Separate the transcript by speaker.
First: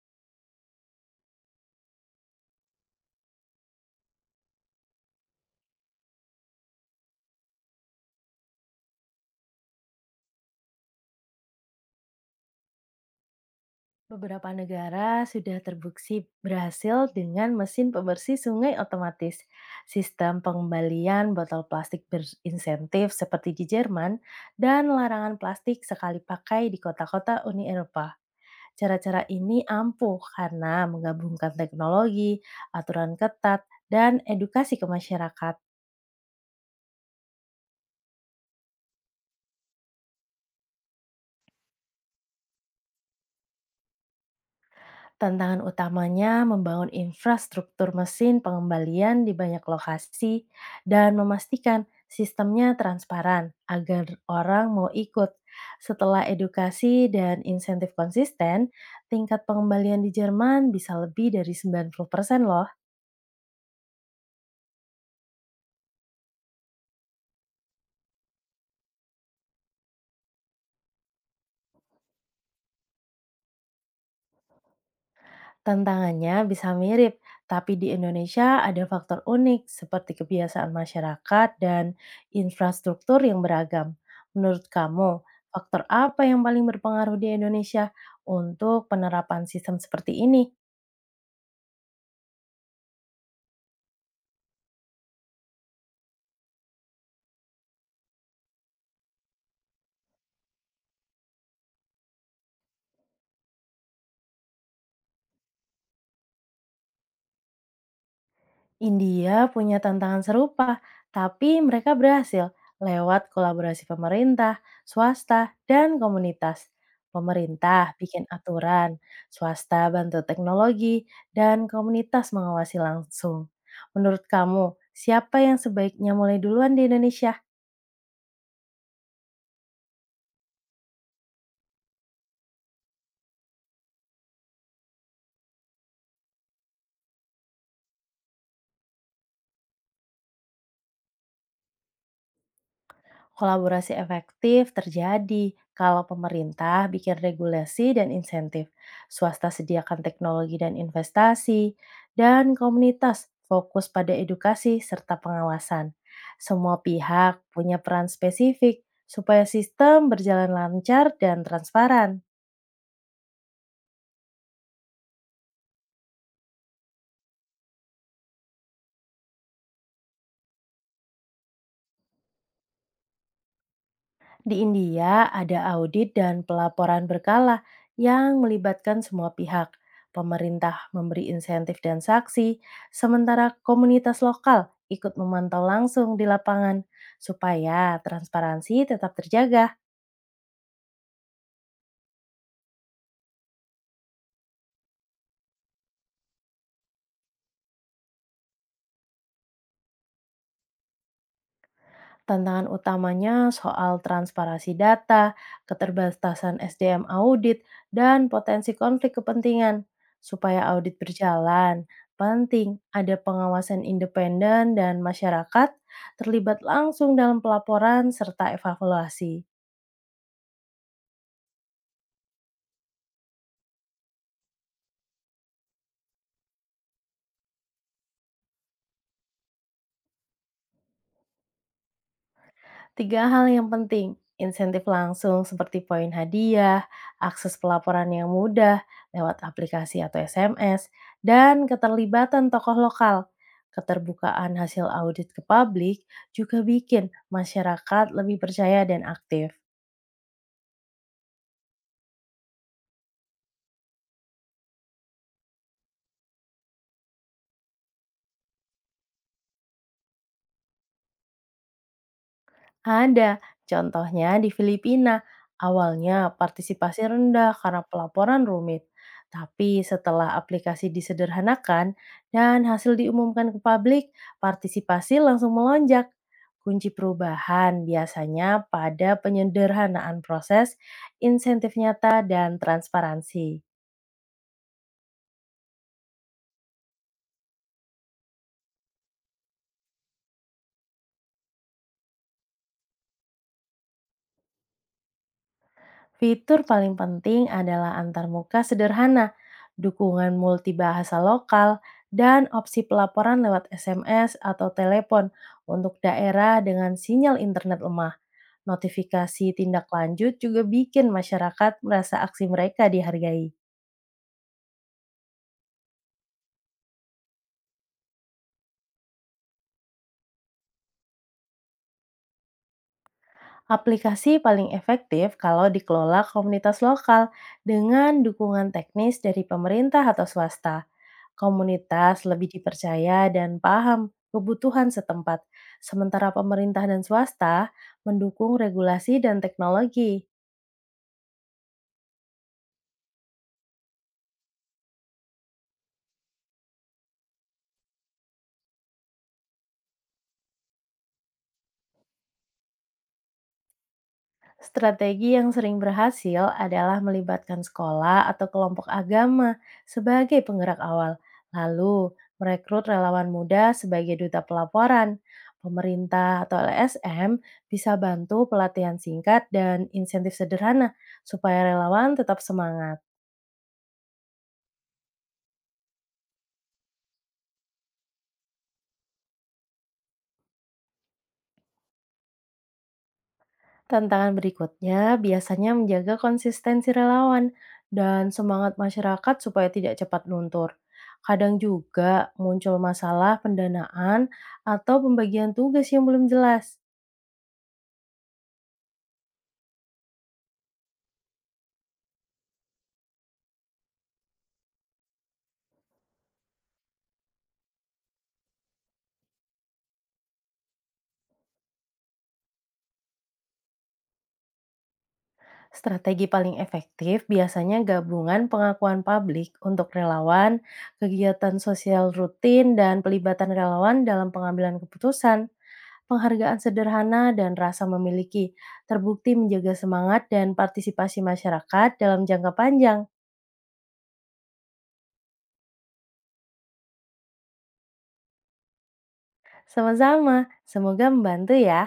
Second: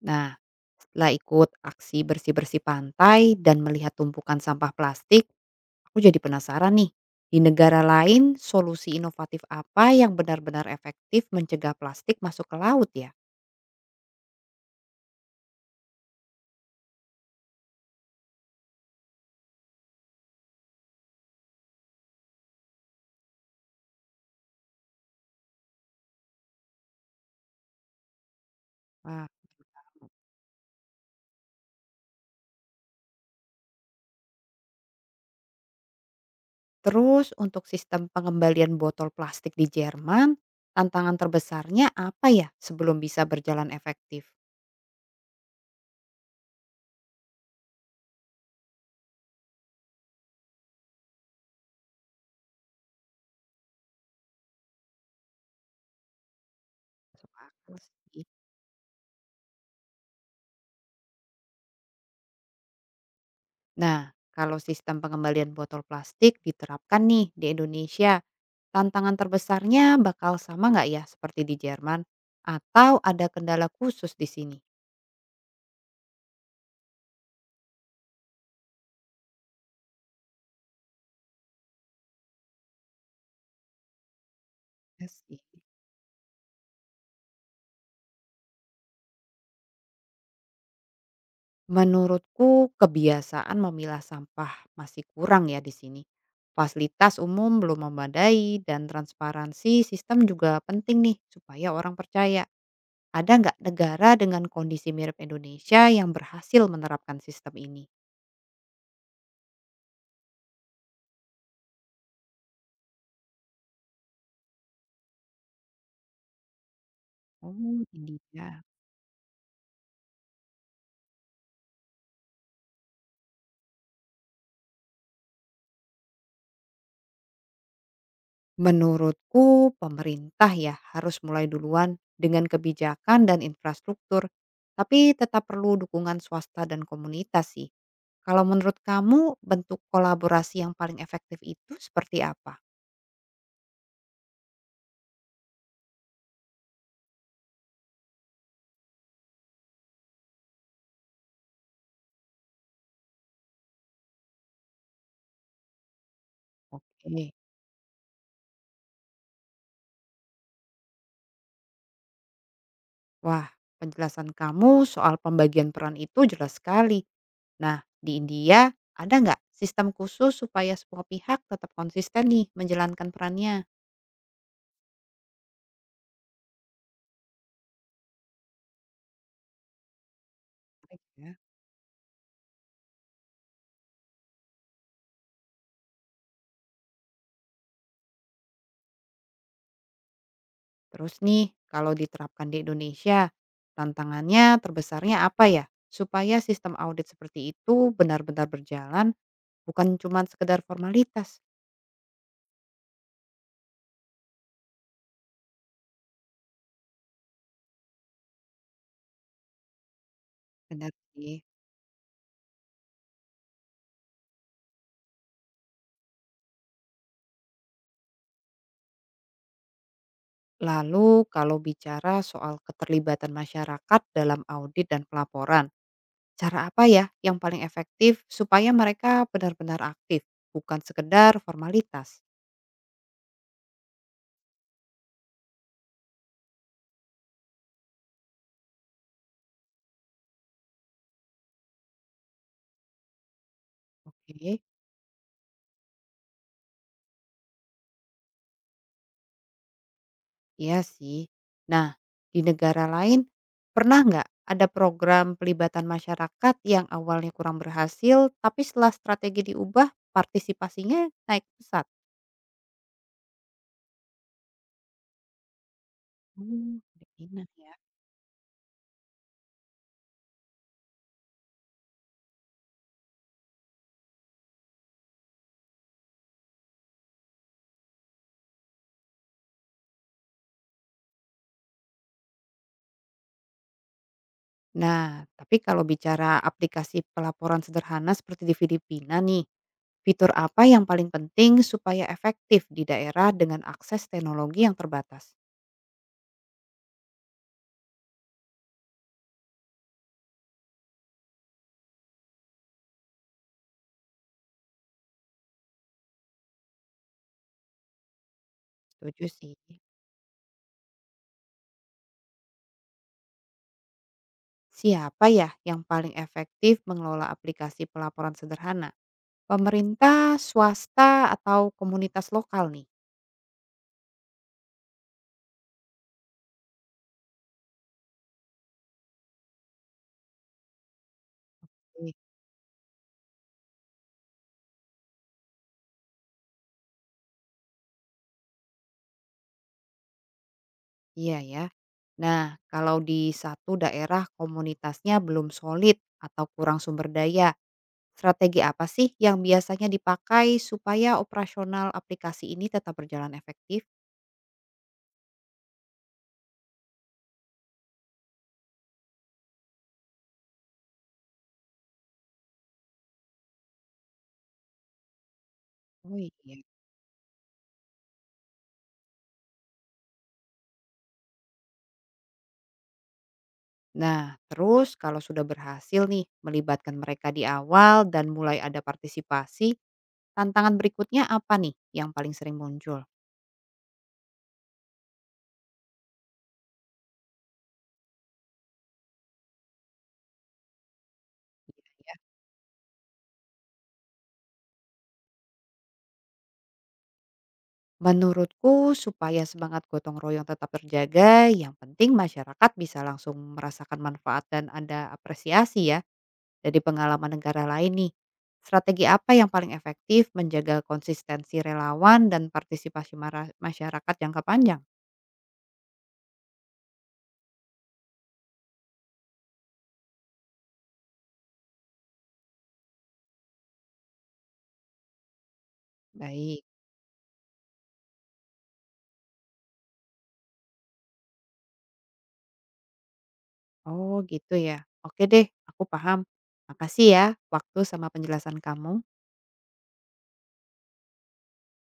Speaker 1: Nah, setelah ikut aksi bersih-bersih pantai dan melihat tumpukan sampah plastik, aku jadi penasaran nih. Di negara lain, solusi inovatif apa yang benar-benar efektif mencegah plastik masuk ke laut ya?
Speaker 2: Beberapa negara sudah terbukti berhasil dengan mesin pembersih sungai otomatis. Sistem pengembalian botol plastik berinsentif seperti di Jerman dan larangan plastik sekali pakai di kota-kota Uni Eropa. Cara-cara
Speaker 1: Wah.
Speaker 2: ini ampuh karena menggabungkan teknologi, aturan ketat, dan edukasi ke masyarakat.
Speaker 1: Terus untuk sistem pengembalian botol plastik di Jerman, tantangan terbesarnya apa ya sebelum bisa berjalan efektif?
Speaker 2: Tantangan utamanya membangun infrastruktur mesin pengembalian di banyak lokasi dan memastikan sistemnya transparan agar orang mau ikut. Setelah edukasi
Speaker 1: Masuk
Speaker 2: dan
Speaker 1: akal
Speaker 2: insentif
Speaker 1: sih.
Speaker 2: konsisten, tingkat pengembalian di Jerman bisa lebih dari 90% loh.
Speaker 1: Nah, kalau sistem pengembalian botol plastik diterapkan nih di Indonesia, tantangan terbesarnya bakal sama nggak ya seperti di Jerman? Atau ada kendala khusus di sini?
Speaker 2: Tantangannya bisa mirip, tapi di Indonesia ada faktor unik seperti kebiasaan masyarakat dan infrastruktur yang beragam. Menurut
Speaker 1: Ya
Speaker 2: kamu,
Speaker 1: sih.
Speaker 2: faktor apa yang paling berpengaruh di Indonesia untuk penerapan sistem seperti ini?
Speaker 1: Menurutku kebiasaan memilah sampah masih kurang ya di sini. Fasilitas umum belum memadai dan transparansi sistem juga penting nih supaya orang percaya. Ada nggak negara dengan kondisi mirip Indonesia yang berhasil menerapkan sistem ini?
Speaker 2: India punya tantangan serupa, tapi mereka berhasil lewat kolaborasi pemerintah, swasta, dan komunitas.
Speaker 1: Oh,
Speaker 2: Pemerintah bikin
Speaker 1: India.
Speaker 2: aturan, swasta bantu teknologi, dan komunitas mengawasi langsung. Menurut kamu, siapa yang sebaiknya mulai duluan di Indonesia?
Speaker 1: Menurutku pemerintah ya harus mulai duluan dengan kebijakan dan infrastruktur, tapi tetap perlu dukungan swasta dan komunitas sih. Kalau menurut kamu bentuk kolaborasi yang paling efektif itu seperti apa?
Speaker 2: Kolaborasi efektif terjadi kalau pemerintah bikin regulasi dan insentif, swasta sediakan teknologi dan investasi, dan komunitas fokus pada edukasi serta pengawasan. Semua
Speaker 1: Oke.
Speaker 2: pihak punya peran spesifik supaya sistem berjalan lancar dan transparan.
Speaker 1: Wah, penjelasan kamu soal pembagian peran itu jelas sekali. Nah, di India ada nggak sistem khusus supaya semua pihak tetap konsisten nih menjalankan perannya?
Speaker 2: Di India ada audit dan pelaporan berkala yang melibatkan semua pihak. Pemerintah
Speaker 1: Baik
Speaker 2: memberi
Speaker 1: ya.
Speaker 2: insentif dan saksi, sementara komunitas lokal ikut memantau langsung di lapangan supaya transparansi tetap terjaga.
Speaker 1: Terus nih, kalau diterapkan di Indonesia, tantangannya terbesarnya apa ya? Supaya sistem audit seperti itu benar-benar berjalan, bukan cuma sekedar formalitas.
Speaker 2: Tantangan utamanya soal transparansi data, keterbatasan SDM audit, dan potensi konflik kepentingan. Supaya
Speaker 1: Benar
Speaker 2: audit
Speaker 1: sih.
Speaker 2: berjalan, penting ada pengawasan independen dan masyarakat terlibat langsung dalam pelaporan serta evaluasi.
Speaker 1: Lalu kalau bicara soal keterlibatan masyarakat dalam audit dan pelaporan, cara apa ya yang paling efektif supaya mereka benar-benar aktif, bukan sekedar formalitas?
Speaker 2: Tiga hal yang penting, insentif langsung seperti poin hadiah, akses pelaporan yang mudah lewat aplikasi atau SMS, dan keterlibatan tokoh lokal. Keterbukaan
Speaker 1: Oke.
Speaker 2: hasil audit ke publik juga bikin masyarakat lebih percaya dan aktif.
Speaker 1: Iya sih. Nah, di negara lain pernah nggak ada program pelibatan masyarakat yang awalnya kurang berhasil, tapi setelah strategi diubah, partisipasinya naik pesat?
Speaker 2: Ada, contohnya di Filipina. Awalnya
Speaker 1: Hmm,
Speaker 2: partisipasi
Speaker 1: Filipina
Speaker 2: rendah
Speaker 1: ya.
Speaker 2: karena pelaporan rumit, tapi setelah aplikasi disederhanakan dan hasil diumumkan ke publik, partisipasi langsung melonjak. Kunci perubahan biasanya pada penyederhanaan proses, insentif nyata, dan transparansi.
Speaker 1: Nah, tapi kalau bicara aplikasi pelaporan sederhana seperti di Filipina nih, fitur apa yang paling penting supaya efektif di daerah dengan akses teknologi yang terbatas?
Speaker 2: Fitur paling penting adalah antarmuka sederhana, dukungan multibahasa lokal, dan opsi pelaporan lewat SMS atau telepon untuk daerah dengan sinyal internet lemah.
Speaker 1: Setuju
Speaker 2: Notifikasi
Speaker 1: sih.
Speaker 2: tindak lanjut juga bikin masyarakat merasa aksi mereka dihargai.
Speaker 1: Siapa ya yang paling efektif mengelola aplikasi pelaporan sederhana? Pemerintah, swasta, atau komunitas lokal nih?
Speaker 2: Aplikasi paling efektif kalau dikelola komunitas lokal dengan dukungan teknis dari pemerintah atau swasta.
Speaker 1: Oke.
Speaker 2: Komunitas lebih dipercaya dan paham kebutuhan setempat, sementara pemerintah dan swasta mendukung regulasi dan teknologi.
Speaker 1: Iya ya. Nah, kalau di satu daerah komunitasnya belum solid atau kurang sumber daya, strategi apa sih yang biasanya dipakai supaya operasional aplikasi ini tetap berjalan efektif?
Speaker 2: Strategi yang sering berhasil adalah melibatkan sekolah atau kelompok agama sebagai penggerak awal, lalu merekrut relawan muda sebagai duta pelaporan.
Speaker 1: Oh iya.
Speaker 2: Pemerintah atau LSM bisa bantu pelatihan singkat dan insentif sederhana supaya relawan tetap semangat.
Speaker 1: Nah, terus kalau sudah berhasil nih melibatkan mereka di awal dan mulai ada partisipasi, tantangan berikutnya apa nih yang paling sering muncul?
Speaker 2: Tantangan berikutnya biasanya menjaga konsistensi relawan dan semangat masyarakat supaya tidak cepat luntur. Kadang juga muncul masalah pendanaan atau pembagian tugas yang belum jelas.
Speaker 1: Menurutku supaya semangat gotong royong tetap terjaga, yang penting masyarakat bisa langsung merasakan manfaat dan ada apresiasi ya dari pengalaman negara lain nih. Strategi apa yang paling efektif menjaga konsistensi relawan dan partisipasi masyarakat jangka panjang?
Speaker 2: Strategi paling efektif biasanya gabungan pengakuan publik untuk relawan, kegiatan sosial rutin, dan pelibatan relawan dalam pengambilan keputusan. Penghargaan
Speaker 1: Baik.
Speaker 2: sederhana dan rasa memiliki terbukti menjaga semangat dan partisipasi masyarakat dalam jangka panjang.
Speaker 1: Oh gitu ya. Oke deh, aku paham. Makasih ya waktu sama penjelasan kamu.
Speaker 2: Sama-sama, semoga membantu ya.